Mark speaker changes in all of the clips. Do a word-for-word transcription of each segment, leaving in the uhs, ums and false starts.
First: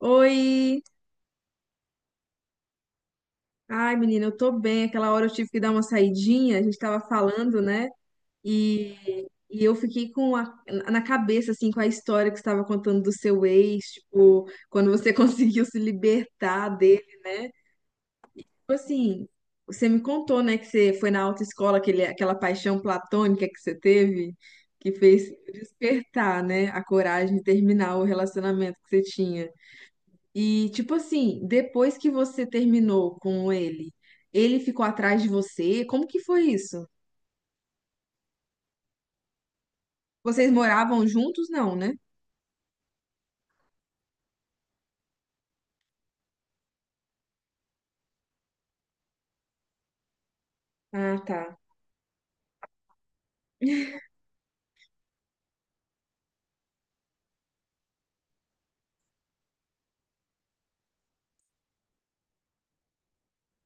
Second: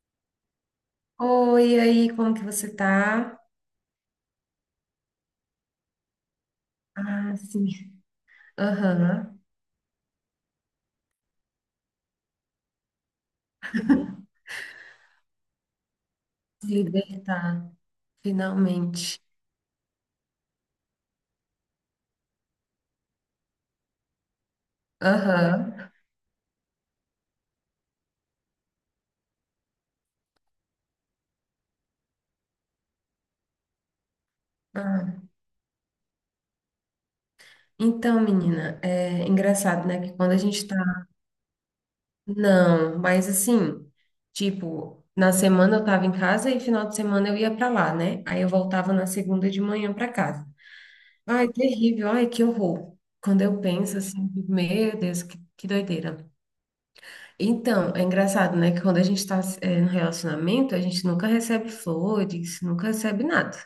Speaker 1: Oi!
Speaker 2: Oi, e aí, como que você tá?
Speaker 1: Ai, menina, eu tô bem. Aquela hora eu tive que dar uma saidinha, a gente tava
Speaker 2: Ah,
Speaker 1: falando,
Speaker 2: sim.
Speaker 1: né? E,
Speaker 2: Aham.
Speaker 1: e eu fiquei com a, na cabeça, assim, com a história que você estava contando do seu ex, tipo, quando você conseguiu se
Speaker 2: Se
Speaker 1: libertar dele, né?
Speaker 2: libertar,
Speaker 1: Tipo
Speaker 2: finalmente.
Speaker 1: assim, você me contou, né, que você foi na autoescola, aquele, aquela paixão platônica que você teve, que fez
Speaker 2: Aham.
Speaker 1: despertar, né, a coragem de terminar o relacionamento que você tinha. E, tipo assim, depois que você terminou com ele, ele ficou
Speaker 2: Ah.
Speaker 1: atrás de você? Como que foi isso?
Speaker 2: Então, menina, é engraçado, né? Que quando a
Speaker 1: Vocês
Speaker 2: gente tá.
Speaker 1: moravam juntos? Não, né?
Speaker 2: Não, mas assim, tipo, na semana eu tava em casa e final de semana eu ia pra lá, né? Aí eu voltava na segunda de manhã pra casa.
Speaker 1: Ah, tá.
Speaker 2: Ai, terrível, ai, que horror. Quando eu penso assim, meu Deus, que, que doideira. Então, é engraçado, né? Que quando a gente está no relacionamento, a gente nunca recebe flores, nunca recebe nada.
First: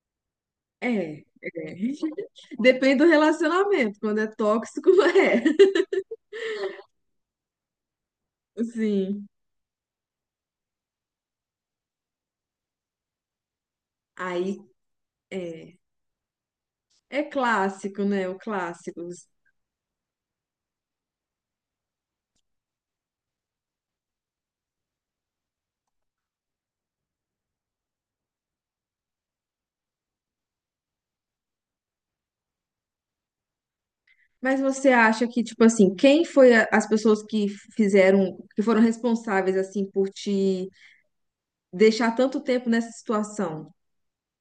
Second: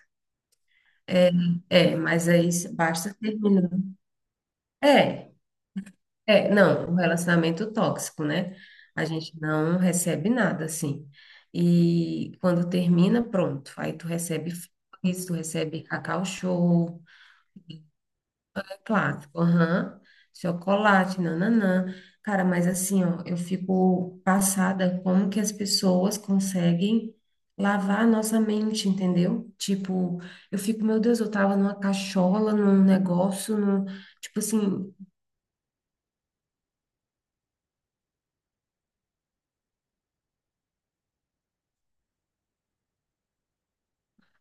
Speaker 1: É, é.
Speaker 2: É, mas aí
Speaker 1: Depende do
Speaker 2: basta terminar.
Speaker 1: relacionamento. Quando é tóxico,
Speaker 2: É,
Speaker 1: é.
Speaker 2: é, não, um relacionamento tóxico, né? A
Speaker 1: Sim.
Speaker 2: gente não recebe nada, assim. E quando termina, pronto. Aí tu recebe
Speaker 1: Aí,
Speaker 2: flores, tu
Speaker 1: é.
Speaker 2: recebe cacau show.
Speaker 1: É clássico, né? O clássico.
Speaker 2: Clássico, aham. Chocolate, nananã. Cara, mas assim, ó, eu fico passada como que as pessoas conseguem lavar a nossa mente, entendeu? Tipo, eu fico, meu Deus, eu tava numa cachola, num negócio, num, tipo
Speaker 1: Mas você
Speaker 2: assim.
Speaker 1: acha que, tipo assim, quem foi a- as pessoas que fizeram, que foram responsáveis, assim, por te deixar tanto tempo nessa situação?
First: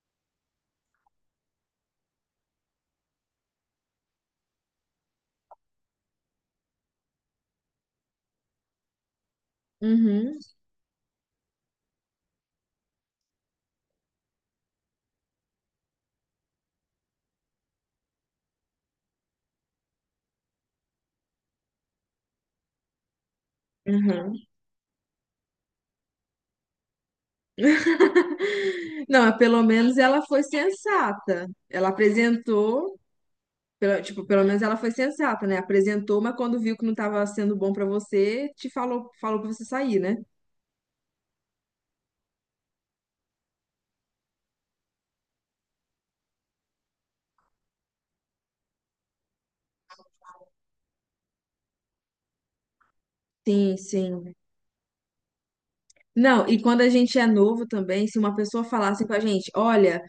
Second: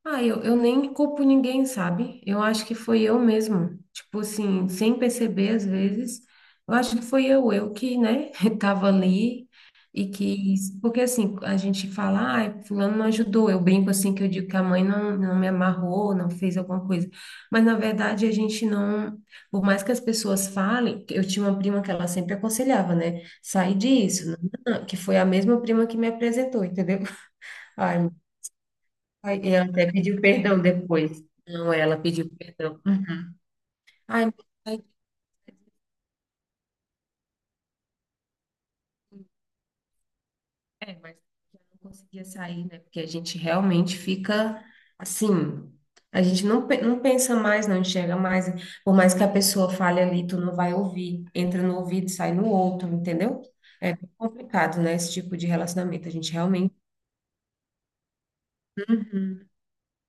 Speaker 2: Ah, eu, eu nem culpo ninguém, sabe? Eu acho que foi eu mesmo. Tipo assim, sem perceber às vezes, eu acho que foi eu, eu que, né, tava ali e
Speaker 1: Uhum,
Speaker 2: que. Porque assim, a gente fala, ah, fulano não ajudou. Eu brinco assim que eu digo que a mãe não, não me amarrou, não fez alguma coisa. Mas na verdade a gente não. Por mais que as pessoas falem, eu tinha uma prima que ela sempre aconselhava, né? Sai disso, não,
Speaker 1: uhum.
Speaker 2: não, não", que foi a mesma prima que me apresentou, entendeu? Ai,
Speaker 1: Não,
Speaker 2: ai, e
Speaker 1: pelo
Speaker 2: ela até
Speaker 1: menos ela
Speaker 2: pediu
Speaker 1: foi
Speaker 2: perdão depois.
Speaker 1: sensata.
Speaker 2: Não,
Speaker 1: Ela
Speaker 2: ela pediu perdão.
Speaker 1: apresentou,
Speaker 2: Uhum.
Speaker 1: pelo- tipo,
Speaker 2: Ai, mas
Speaker 1: pelo menos ela
Speaker 2: aí-
Speaker 1: foi sensata, né? Apresentou, mas quando viu que não estava sendo bom para você, te falou, falou para você sair, né?
Speaker 2: é, mas eu não conseguia sair, né? Porque a gente realmente fica assim. A gente não, pe- não pensa mais, não enxerga mais. Por mais que a pessoa fale ali, tu não vai ouvir. Entra no ouvido, sai no outro, entendeu?
Speaker 1: Sim,
Speaker 2: É bem
Speaker 1: sim.
Speaker 2: complicado, né? Esse tipo de relacionamento. A gente
Speaker 1: Não, e
Speaker 2: realmente
Speaker 1: quando a gente é novo também, se uma pessoa falasse com a gente, olha,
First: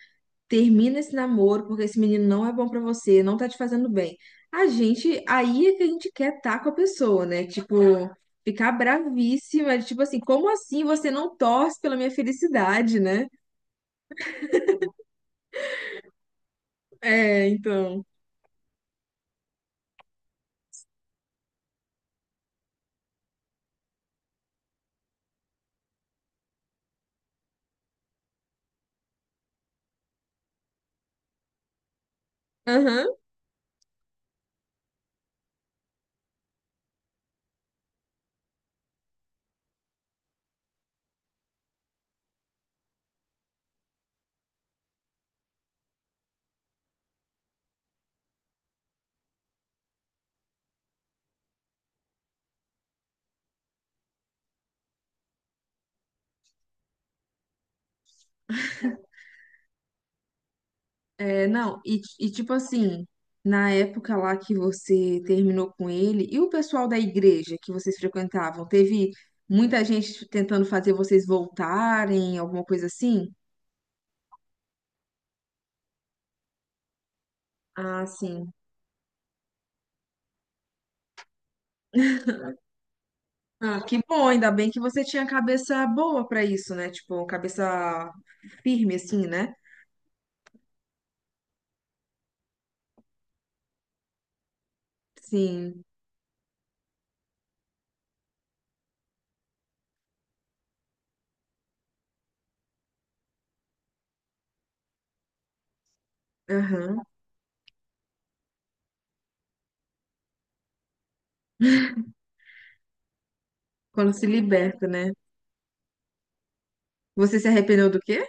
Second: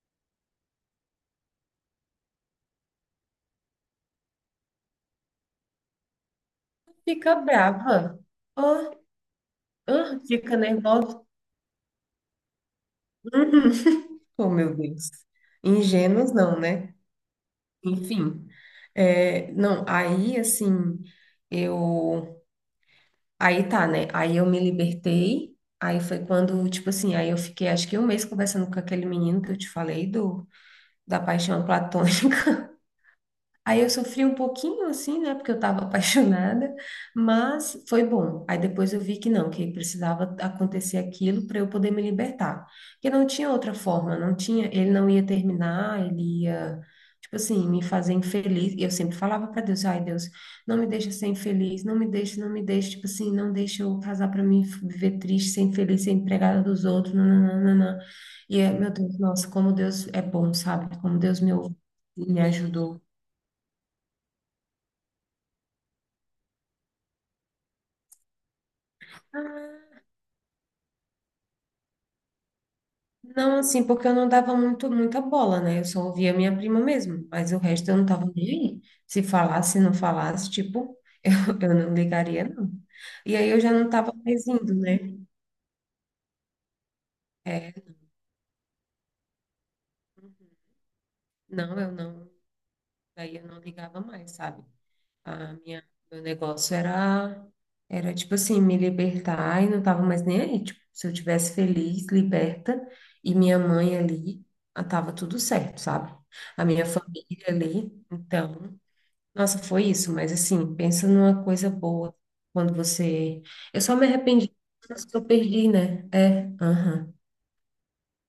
Speaker 1: termina esse namoro porque esse menino não é bom para você, não tá te fazendo bem. A gente, aí é que a gente quer estar com a pessoa,
Speaker 2: fica
Speaker 1: né? Tipo,
Speaker 2: brava.
Speaker 1: ficar
Speaker 2: Ah,
Speaker 1: bravíssima, tipo assim,
Speaker 2: ah,
Speaker 1: como
Speaker 2: fica
Speaker 1: assim você
Speaker 2: nervosa.
Speaker 1: não torce pela minha felicidade, né?
Speaker 2: Uhum. Oh, meu Deus. Ingênuos não, né?
Speaker 1: É, então.
Speaker 2: Enfim, é, não, aí assim, eu, aí tá, né, aí eu me libertei, aí foi quando, tipo assim, aí eu fiquei acho que um mês conversando com aquele menino que eu te falei do, da paixão platônica.
Speaker 1: Aham.
Speaker 2: Aí eu sofri um pouquinho assim, né, porque eu estava apaixonada, mas foi bom. Aí depois eu vi que não, que precisava acontecer aquilo para eu poder me libertar. Porque não tinha outra forma, não tinha, ele não ia terminar, ele ia, tipo assim, me fazer infeliz. E eu sempre falava para Deus, ai Deus, não me deixa ser infeliz, não me deixa, não me deixa, tipo assim, não deixa eu casar para mim viver triste, ser infeliz, ser empregada dos outros, nananana. E é, meu Deus, nossa, como Deus é bom, sabe? Como Deus
Speaker 1: É,
Speaker 2: me ouve
Speaker 1: não, e, e
Speaker 2: e me
Speaker 1: tipo
Speaker 2: ajudou.
Speaker 1: assim, na época lá que você terminou com ele, e o pessoal da igreja que vocês frequentavam, teve muita gente tentando fazer vocês voltarem, alguma coisa assim?
Speaker 2: Não, assim, porque eu não dava muito, muita bola, né? Eu só ouvia minha prima mesmo, mas o resto eu não
Speaker 1: Ah,
Speaker 2: tava nem
Speaker 1: sim.
Speaker 2: aí. Se falasse, não falasse, tipo, eu, eu não ligaria, não. E aí eu já
Speaker 1: Ah,
Speaker 2: não
Speaker 1: que
Speaker 2: tava
Speaker 1: bom,
Speaker 2: mais
Speaker 1: ainda bem
Speaker 2: indo,
Speaker 1: que
Speaker 2: né?
Speaker 1: você tinha cabeça boa pra isso, né? Tipo,
Speaker 2: É,
Speaker 1: cabeça firme assim, né?
Speaker 2: não, eu não, daí eu não ligava mais, sabe? A minha,
Speaker 1: Sim.
Speaker 2: meu negócio era, era tipo assim, me libertar e não tava mais nem aí. Tipo, se eu tivesse feliz, liberta, e minha mãe ali, ah, tava tudo certo, sabe? A minha
Speaker 1: Aham.
Speaker 2: família ali, então. Nossa, foi isso, mas assim, pensa numa coisa boa quando você. Eu só me
Speaker 1: Quando se
Speaker 2: arrependi
Speaker 1: liberta,
Speaker 2: dos anos
Speaker 1: né?
Speaker 2: que eu perdi, né? É, aham.
Speaker 1: Você se arrependeu do quê?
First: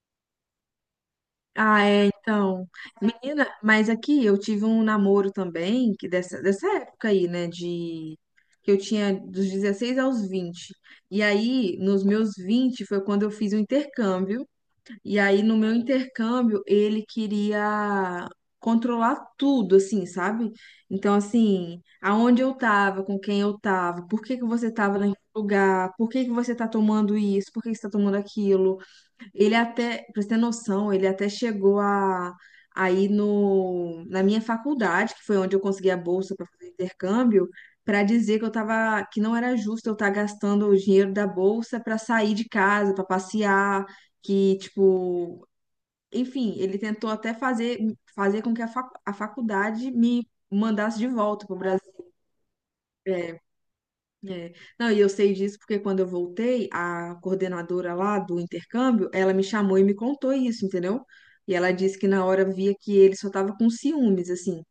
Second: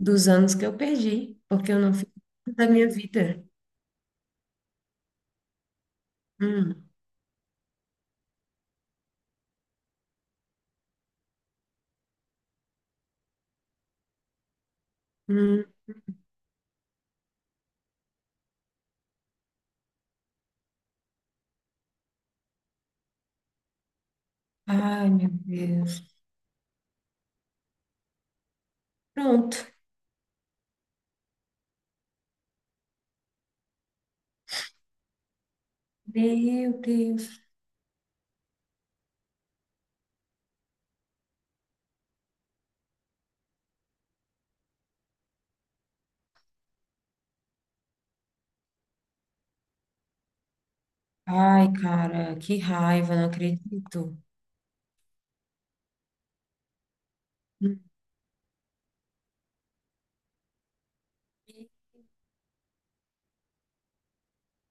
Speaker 2: Dos anos que eu perdi, porque eu
Speaker 1: Ah,
Speaker 2: não
Speaker 1: é,
Speaker 2: fiz
Speaker 1: então.
Speaker 2: nada da minha vida.
Speaker 1: Menina, mas aqui eu tive um namoro também, que dessa, dessa
Speaker 2: Hum,
Speaker 1: época aí, né, de... que eu tinha dos dezesseis aos vinte. E aí, nos meus vinte, foi quando eu fiz o intercâmbio. E aí, no
Speaker 2: hum.
Speaker 1: meu intercâmbio, ele queria controlar tudo, assim, sabe? Então, assim, aonde eu tava, com quem eu tava, por que que você tava
Speaker 2: Ai,
Speaker 1: naquele
Speaker 2: meu
Speaker 1: lugar, por
Speaker 2: Deus.
Speaker 1: que que você tá tomando isso, por que que você tá tomando aquilo. Ele
Speaker 2: Pronto.
Speaker 1: até, pra você ter noção, ele até chegou a, a ir no, na minha faculdade, que foi onde eu consegui a bolsa para fazer
Speaker 2: Meu Deus.
Speaker 1: intercâmbio, para dizer que eu tava, que não era justo eu estar gastando o dinheiro da bolsa para sair de casa, para passear, que tipo, enfim, ele tentou até fazer fazer com que a, fac, a faculdade me mandasse de volta para o
Speaker 2: Ai,
Speaker 1: Brasil.
Speaker 2: cara, que raiva, não
Speaker 1: É,
Speaker 2: acredito.
Speaker 1: é. Não, e eu sei disso porque quando eu voltei, a
Speaker 2: Hum,
Speaker 1: coordenadora lá do intercâmbio, ela me chamou e me contou isso, entendeu? E ela disse que na hora via que ele só tava com ciúmes, assim.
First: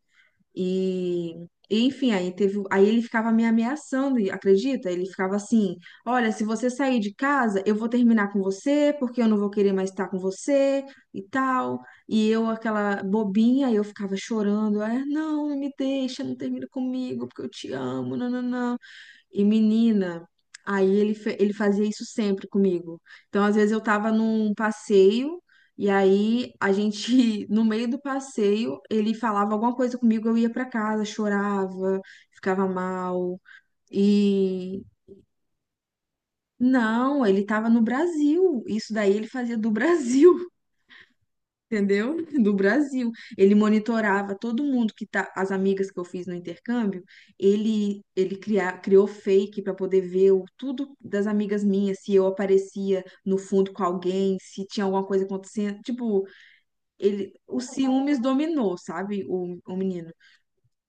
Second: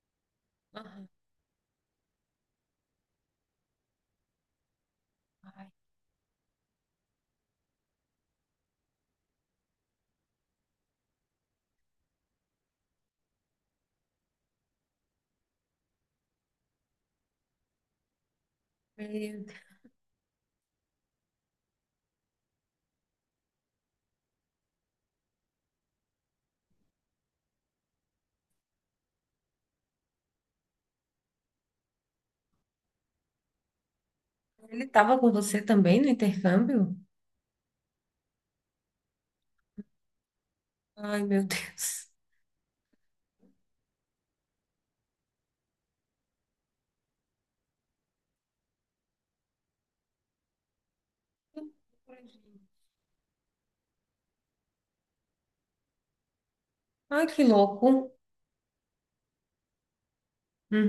Speaker 2: aham.
Speaker 1: E, e, Enfim, aí teve, aí ele ficava me ameaçando, e acredita? Ele ficava
Speaker 2: Ai,
Speaker 1: assim: "Olha, se você sair de casa, eu vou terminar com você, porque eu não vou querer mais estar com você" e tal. E eu aquela bobinha, eu ficava chorando, é, não, não me deixa, não termina comigo, porque eu te amo, não, não, não.
Speaker 2: meu
Speaker 1: E
Speaker 2: Deus.
Speaker 1: menina, aí ele, fe- ele fazia isso sempre comigo. Então, às vezes eu tava num passeio e aí a gente, no meio do passeio, ele falava alguma coisa comigo, eu ia pra casa, chorava, ficava mal. E
Speaker 2: Ele estava com você também no intercâmbio?
Speaker 1: não, ele tava no Brasil. Isso daí ele fazia do Brasil.
Speaker 2: Ai, meu Deus.
Speaker 1: Entendeu? Do Brasil. Ele monitorava todo mundo que tá, as amigas que eu fiz no intercâmbio, ele ele criar, criou fake para poder ver o, tudo das amigas minhas, se eu aparecia no fundo com alguém, se tinha alguma coisa acontecendo, tipo,
Speaker 2: Ai,
Speaker 1: ele
Speaker 2: que
Speaker 1: os
Speaker 2: louco.
Speaker 1: ciúmes dominou, sabe, o, o menino.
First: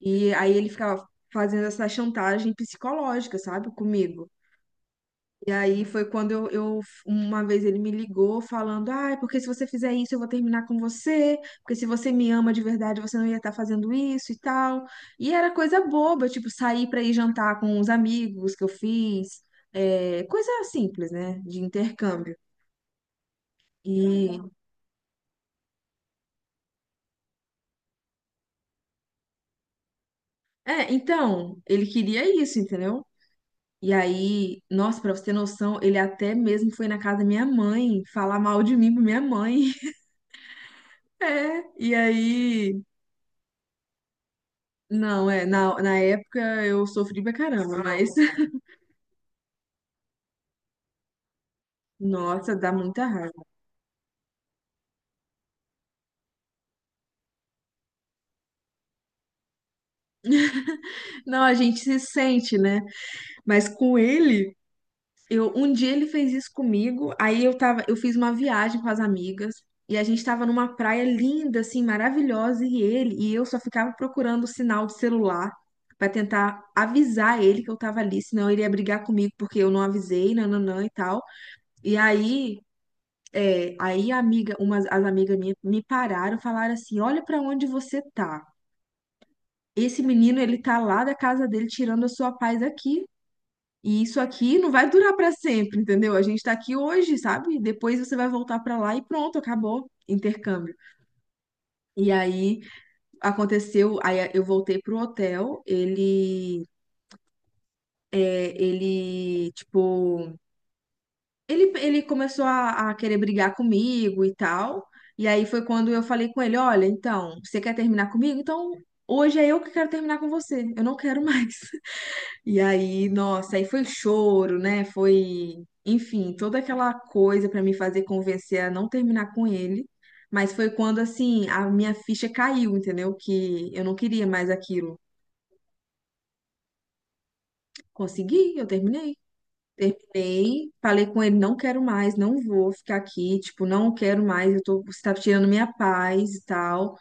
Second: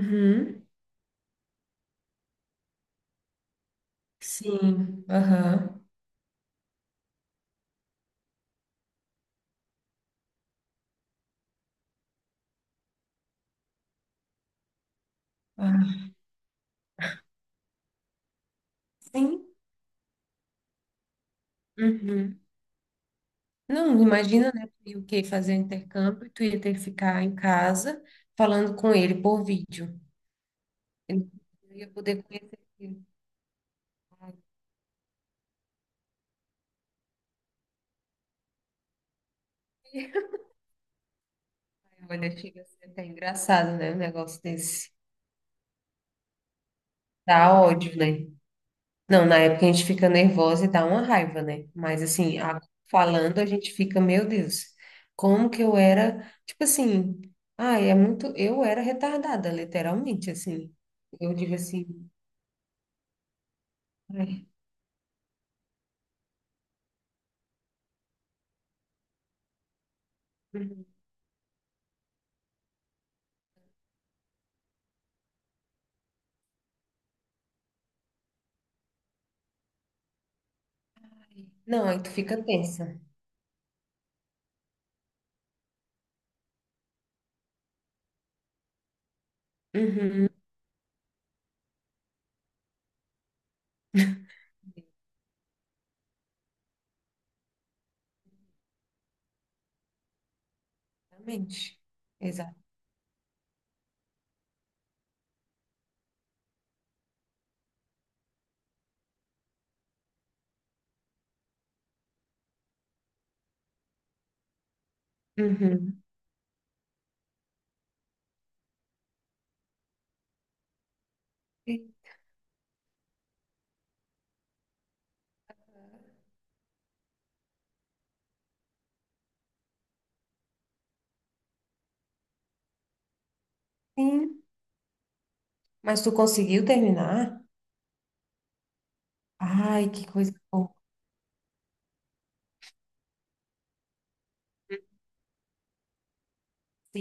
Speaker 1: E aí ele ficava fazendo essa chantagem psicológica, sabe, comigo.
Speaker 2: Sim,
Speaker 1: E
Speaker 2: aham.
Speaker 1: aí foi quando eu, eu- uma vez ele me ligou falando, ai, porque se você fizer isso, eu vou terminar com você, porque se você me ama de verdade, você não ia estar fazendo isso e tal. E era coisa
Speaker 2: Ah,
Speaker 1: boba, tipo, sair pra ir jantar com os amigos que eu fiz,
Speaker 2: sim.
Speaker 1: é, coisa simples, né, de intercâmbio.
Speaker 2: Uhum. Não,
Speaker 1: E,
Speaker 2: imagina, né? Tu ia o que fazer o intercâmbio, tu ia ter que ficar em casa falando com ele por vídeo.
Speaker 1: é,
Speaker 2: Ele
Speaker 1: então,
Speaker 2: não
Speaker 1: ele
Speaker 2: ia
Speaker 1: queria
Speaker 2: poder
Speaker 1: isso,
Speaker 2: conhecer
Speaker 1: entendeu?
Speaker 2: ele.
Speaker 1: E
Speaker 2: Ai,
Speaker 1: aí, nossa, pra você ter noção, ele até mesmo foi na casa da minha mãe falar mal de mim pra minha mãe. É, e
Speaker 2: olha, chega a
Speaker 1: aí
Speaker 2: ser até engraçado, né? Um negócio desse.
Speaker 1: não, é, na, na época eu sofri pra
Speaker 2: Dá
Speaker 1: caramba,
Speaker 2: ódio,
Speaker 1: mas
Speaker 2: né? Não, na época a gente fica nervosa e dá uma raiva, né? Mas assim,
Speaker 1: nossa,
Speaker 2: a-
Speaker 1: dá muita
Speaker 2: falando
Speaker 1: raiva.
Speaker 2: a gente fica, meu Deus, como que eu era, tipo assim, ai, é muito, eu era retardada, literalmente, assim. Eu
Speaker 1: Não, a
Speaker 2: digo
Speaker 1: gente
Speaker 2: assim,
Speaker 1: se sente, né? Mas com
Speaker 2: ai,
Speaker 1: ele, eu um dia ele fez isso comigo, aí eu tava, eu fiz uma viagem com as amigas e a gente tava numa
Speaker 2: uhum,
Speaker 1: praia linda assim, maravilhosa e ele e eu só ficava procurando o sinal de celular pra tentar avisar ele que eu tava ali, senão ele ia brigar comigo porque eu não avisei, nananã e tal.
Speaker 2: não,
Speaker 1: E
Speaker 2: aí tu fica
Speaker 1: aí
Speaker 2: tensa.
Speaker 1: é, aí a amiga, umas, as amigas minhas me pararam, falaram assim: "Olha pra onde você tá. Esse
Speaker 2: Uhum,
Speaker 1: menino, ele tá lá da casa dele tirando a sua paz aqui. E isso aqui não vai durar pra sempre, entendeu? A gente tá aqui hoje, sabe? Depois você vai voltar pra lá e pronto, acabou. Intercâmbio."
Speaker 2: exatamente.
Speaker 1: E
Speaker 2: Exato.
Speaker 1: aí aconteceu, aí eu voltei pro hotel, ele é, ele tipo Ele, ele começou a, a querer brigar comigo e tal. E aí foi quando eu
Speaker 2: Uhum.
Speaker 1: falei com ele: "Olha, então, você quer terminar comigo? Então, hoje é eu que quero terminar com você. Eu não quero mais."
Speaker 2: E-
Speaker 1: E aí, nossa, aí foi choro, né? Foi, enfim, toda aquela coisa pra me fazer convencer a não terminar com ele. Mas foi quando, assim, a minha ficha caiu, entendeu? Que eu não queria
Speaker 2: sim,
Speaker 1: mais aquilo.
Speaker 2: mas tu conseguiu terminar?
Speaker 1: Consegui, eu terminei.
Speaker 2: Ai, que coisa
Speaker 1: Terminei,
Speaker 2: boa.
Speaker 1: falei com ele, não quero mais, não vou ficar aqui, tipo, não quero mais, eu tô, você tá tirando minha paz e tal.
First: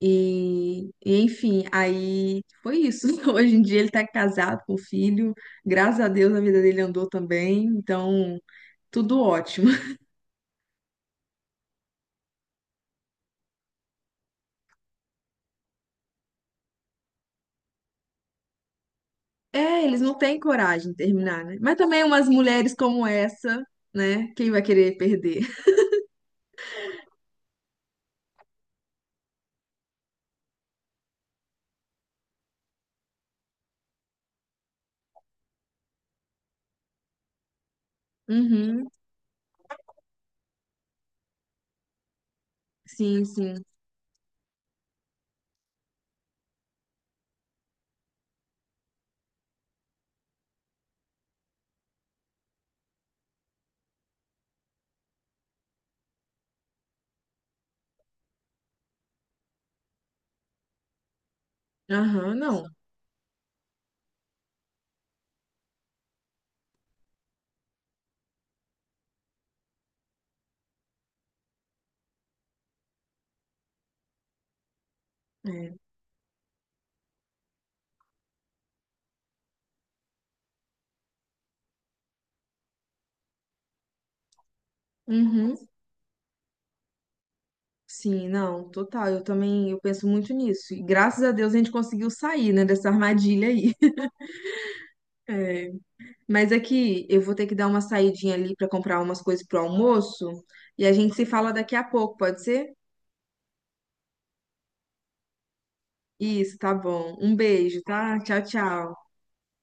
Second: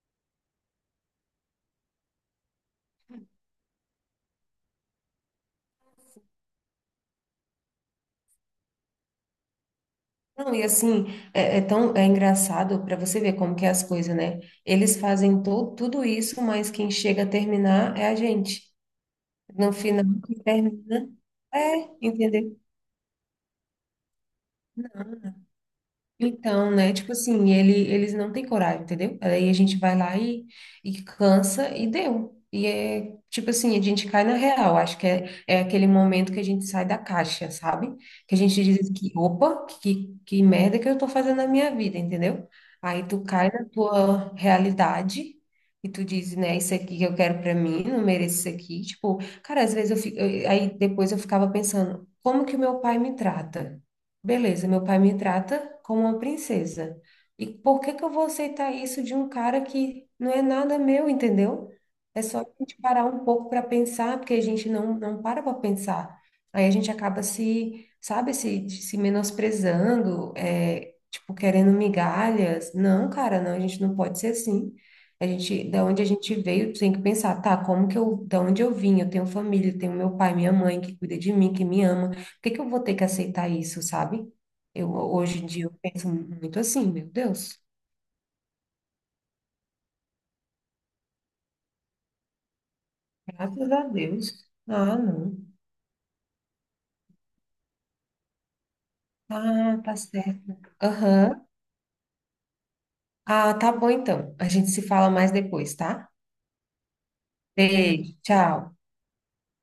Speaker 1: E, e, enfim, aí foi isso. Hoje em dia ele tá casado com filho, graças a Deus a vida dele andou também, então tudo ótimo.
Speaker 2: Não, e assim, é, é tão é engraçado para você ver como que é as coisas, né? Eles fazem to, tudo isso, mas quem chega a terminar é a gente. No
Speaker 1: É, eles
Speaker 2: final,
Speaker 1: não
Speaker 2: quem
Speaker 1: têm coragem de
Speaker 2: termina
Speaker 1: terminar, né? Mas
Speaker 2: é,
Speaker 1: também umas
Speaker 2: entendeu?
Speaker 1: mulheres como essa, né? Quem vai querer perder?
Speaker 2: Então, né? Tipo assim, ele, eles não têm coragem, entendeu? Aí a gente vai lá e, e cansa e deu. E é tipo assim, a gente cai na real. Acho que é, é aquele momento que a gente sai da caixa, sabe? Que a gente diz
Speaker 1: Uhum,
Speaker 2: assim que, opa, que, que merda que eu tô fazendo na minha vida, entendeu? Aí tu
Speaker 1: sim,
Speaker 2: cai
Speaker 1: sim.
Speaker 2: na tua realidade e tu diz, né, isso aqui que eu quero pra mim, não mereço isso aqui. Tipo, cara, às vezes eu fico, eu- aí depois eu ficava pensando, como que o meu pai me trata? Beleza, meu pai me trata como uma princesa. E por que que eu vou aceitar isso de um cara que não é nada meu, entendeu? É
Speaker 1: Aham,
Speaker 2: só a
Speaker 1: não.
Speaker 2: gente parar um pouco para pensar, porque a gente não, não para para pensar. Aí a gente acaba se, sabe, se, se menosprezando, é, tipo, querendo migalhas. Não, cara, não, a gente não pode ser assim. A gente,
Speaker 1: É.
Speaker 2: da onde a gente veio, tem que pensar, tá, como que eu, da onde eu vim? Eu tenho família, eu tenho meu pai, minha mãe que cuida de mim, que me ama que que eu vou ter que aceitar isso, sabe? Eu, hoje em
Speaker 1: Uhum.
Speaker 2: dia, eu penso muito assim, meu Deus,
Speaker 1: Sim, não, total. Eu também, eu penso muito nisso. E graças a Deus a gente conseguiu sair, né, dessa armadilha
Speaker 2: graças
Speaker 1: aí.
Speaker 2: a Deus. Ah, não.
Speaker 1: É. Mas aqui eu vou ter que dar uma saidinha ali para comprar umas coisas pro
Speaker 2: Ah, tá
Speaker 1: almoço
Speaker 2: certo.
Speaker 1: e a gente se
Speaker 2: Aham.
Speaker 1: fala daqui a pouco, pode ser?
Speaker 2: Ah, tá bom então. A gente se fala mais depois, tá?
Speaker 1: Isso, tá bom. Um beijo,
Speaker 2: Beijo,
Speaker 1: tá? Tchau,
Speaker 2: tchau.
Speaker 1: tchau.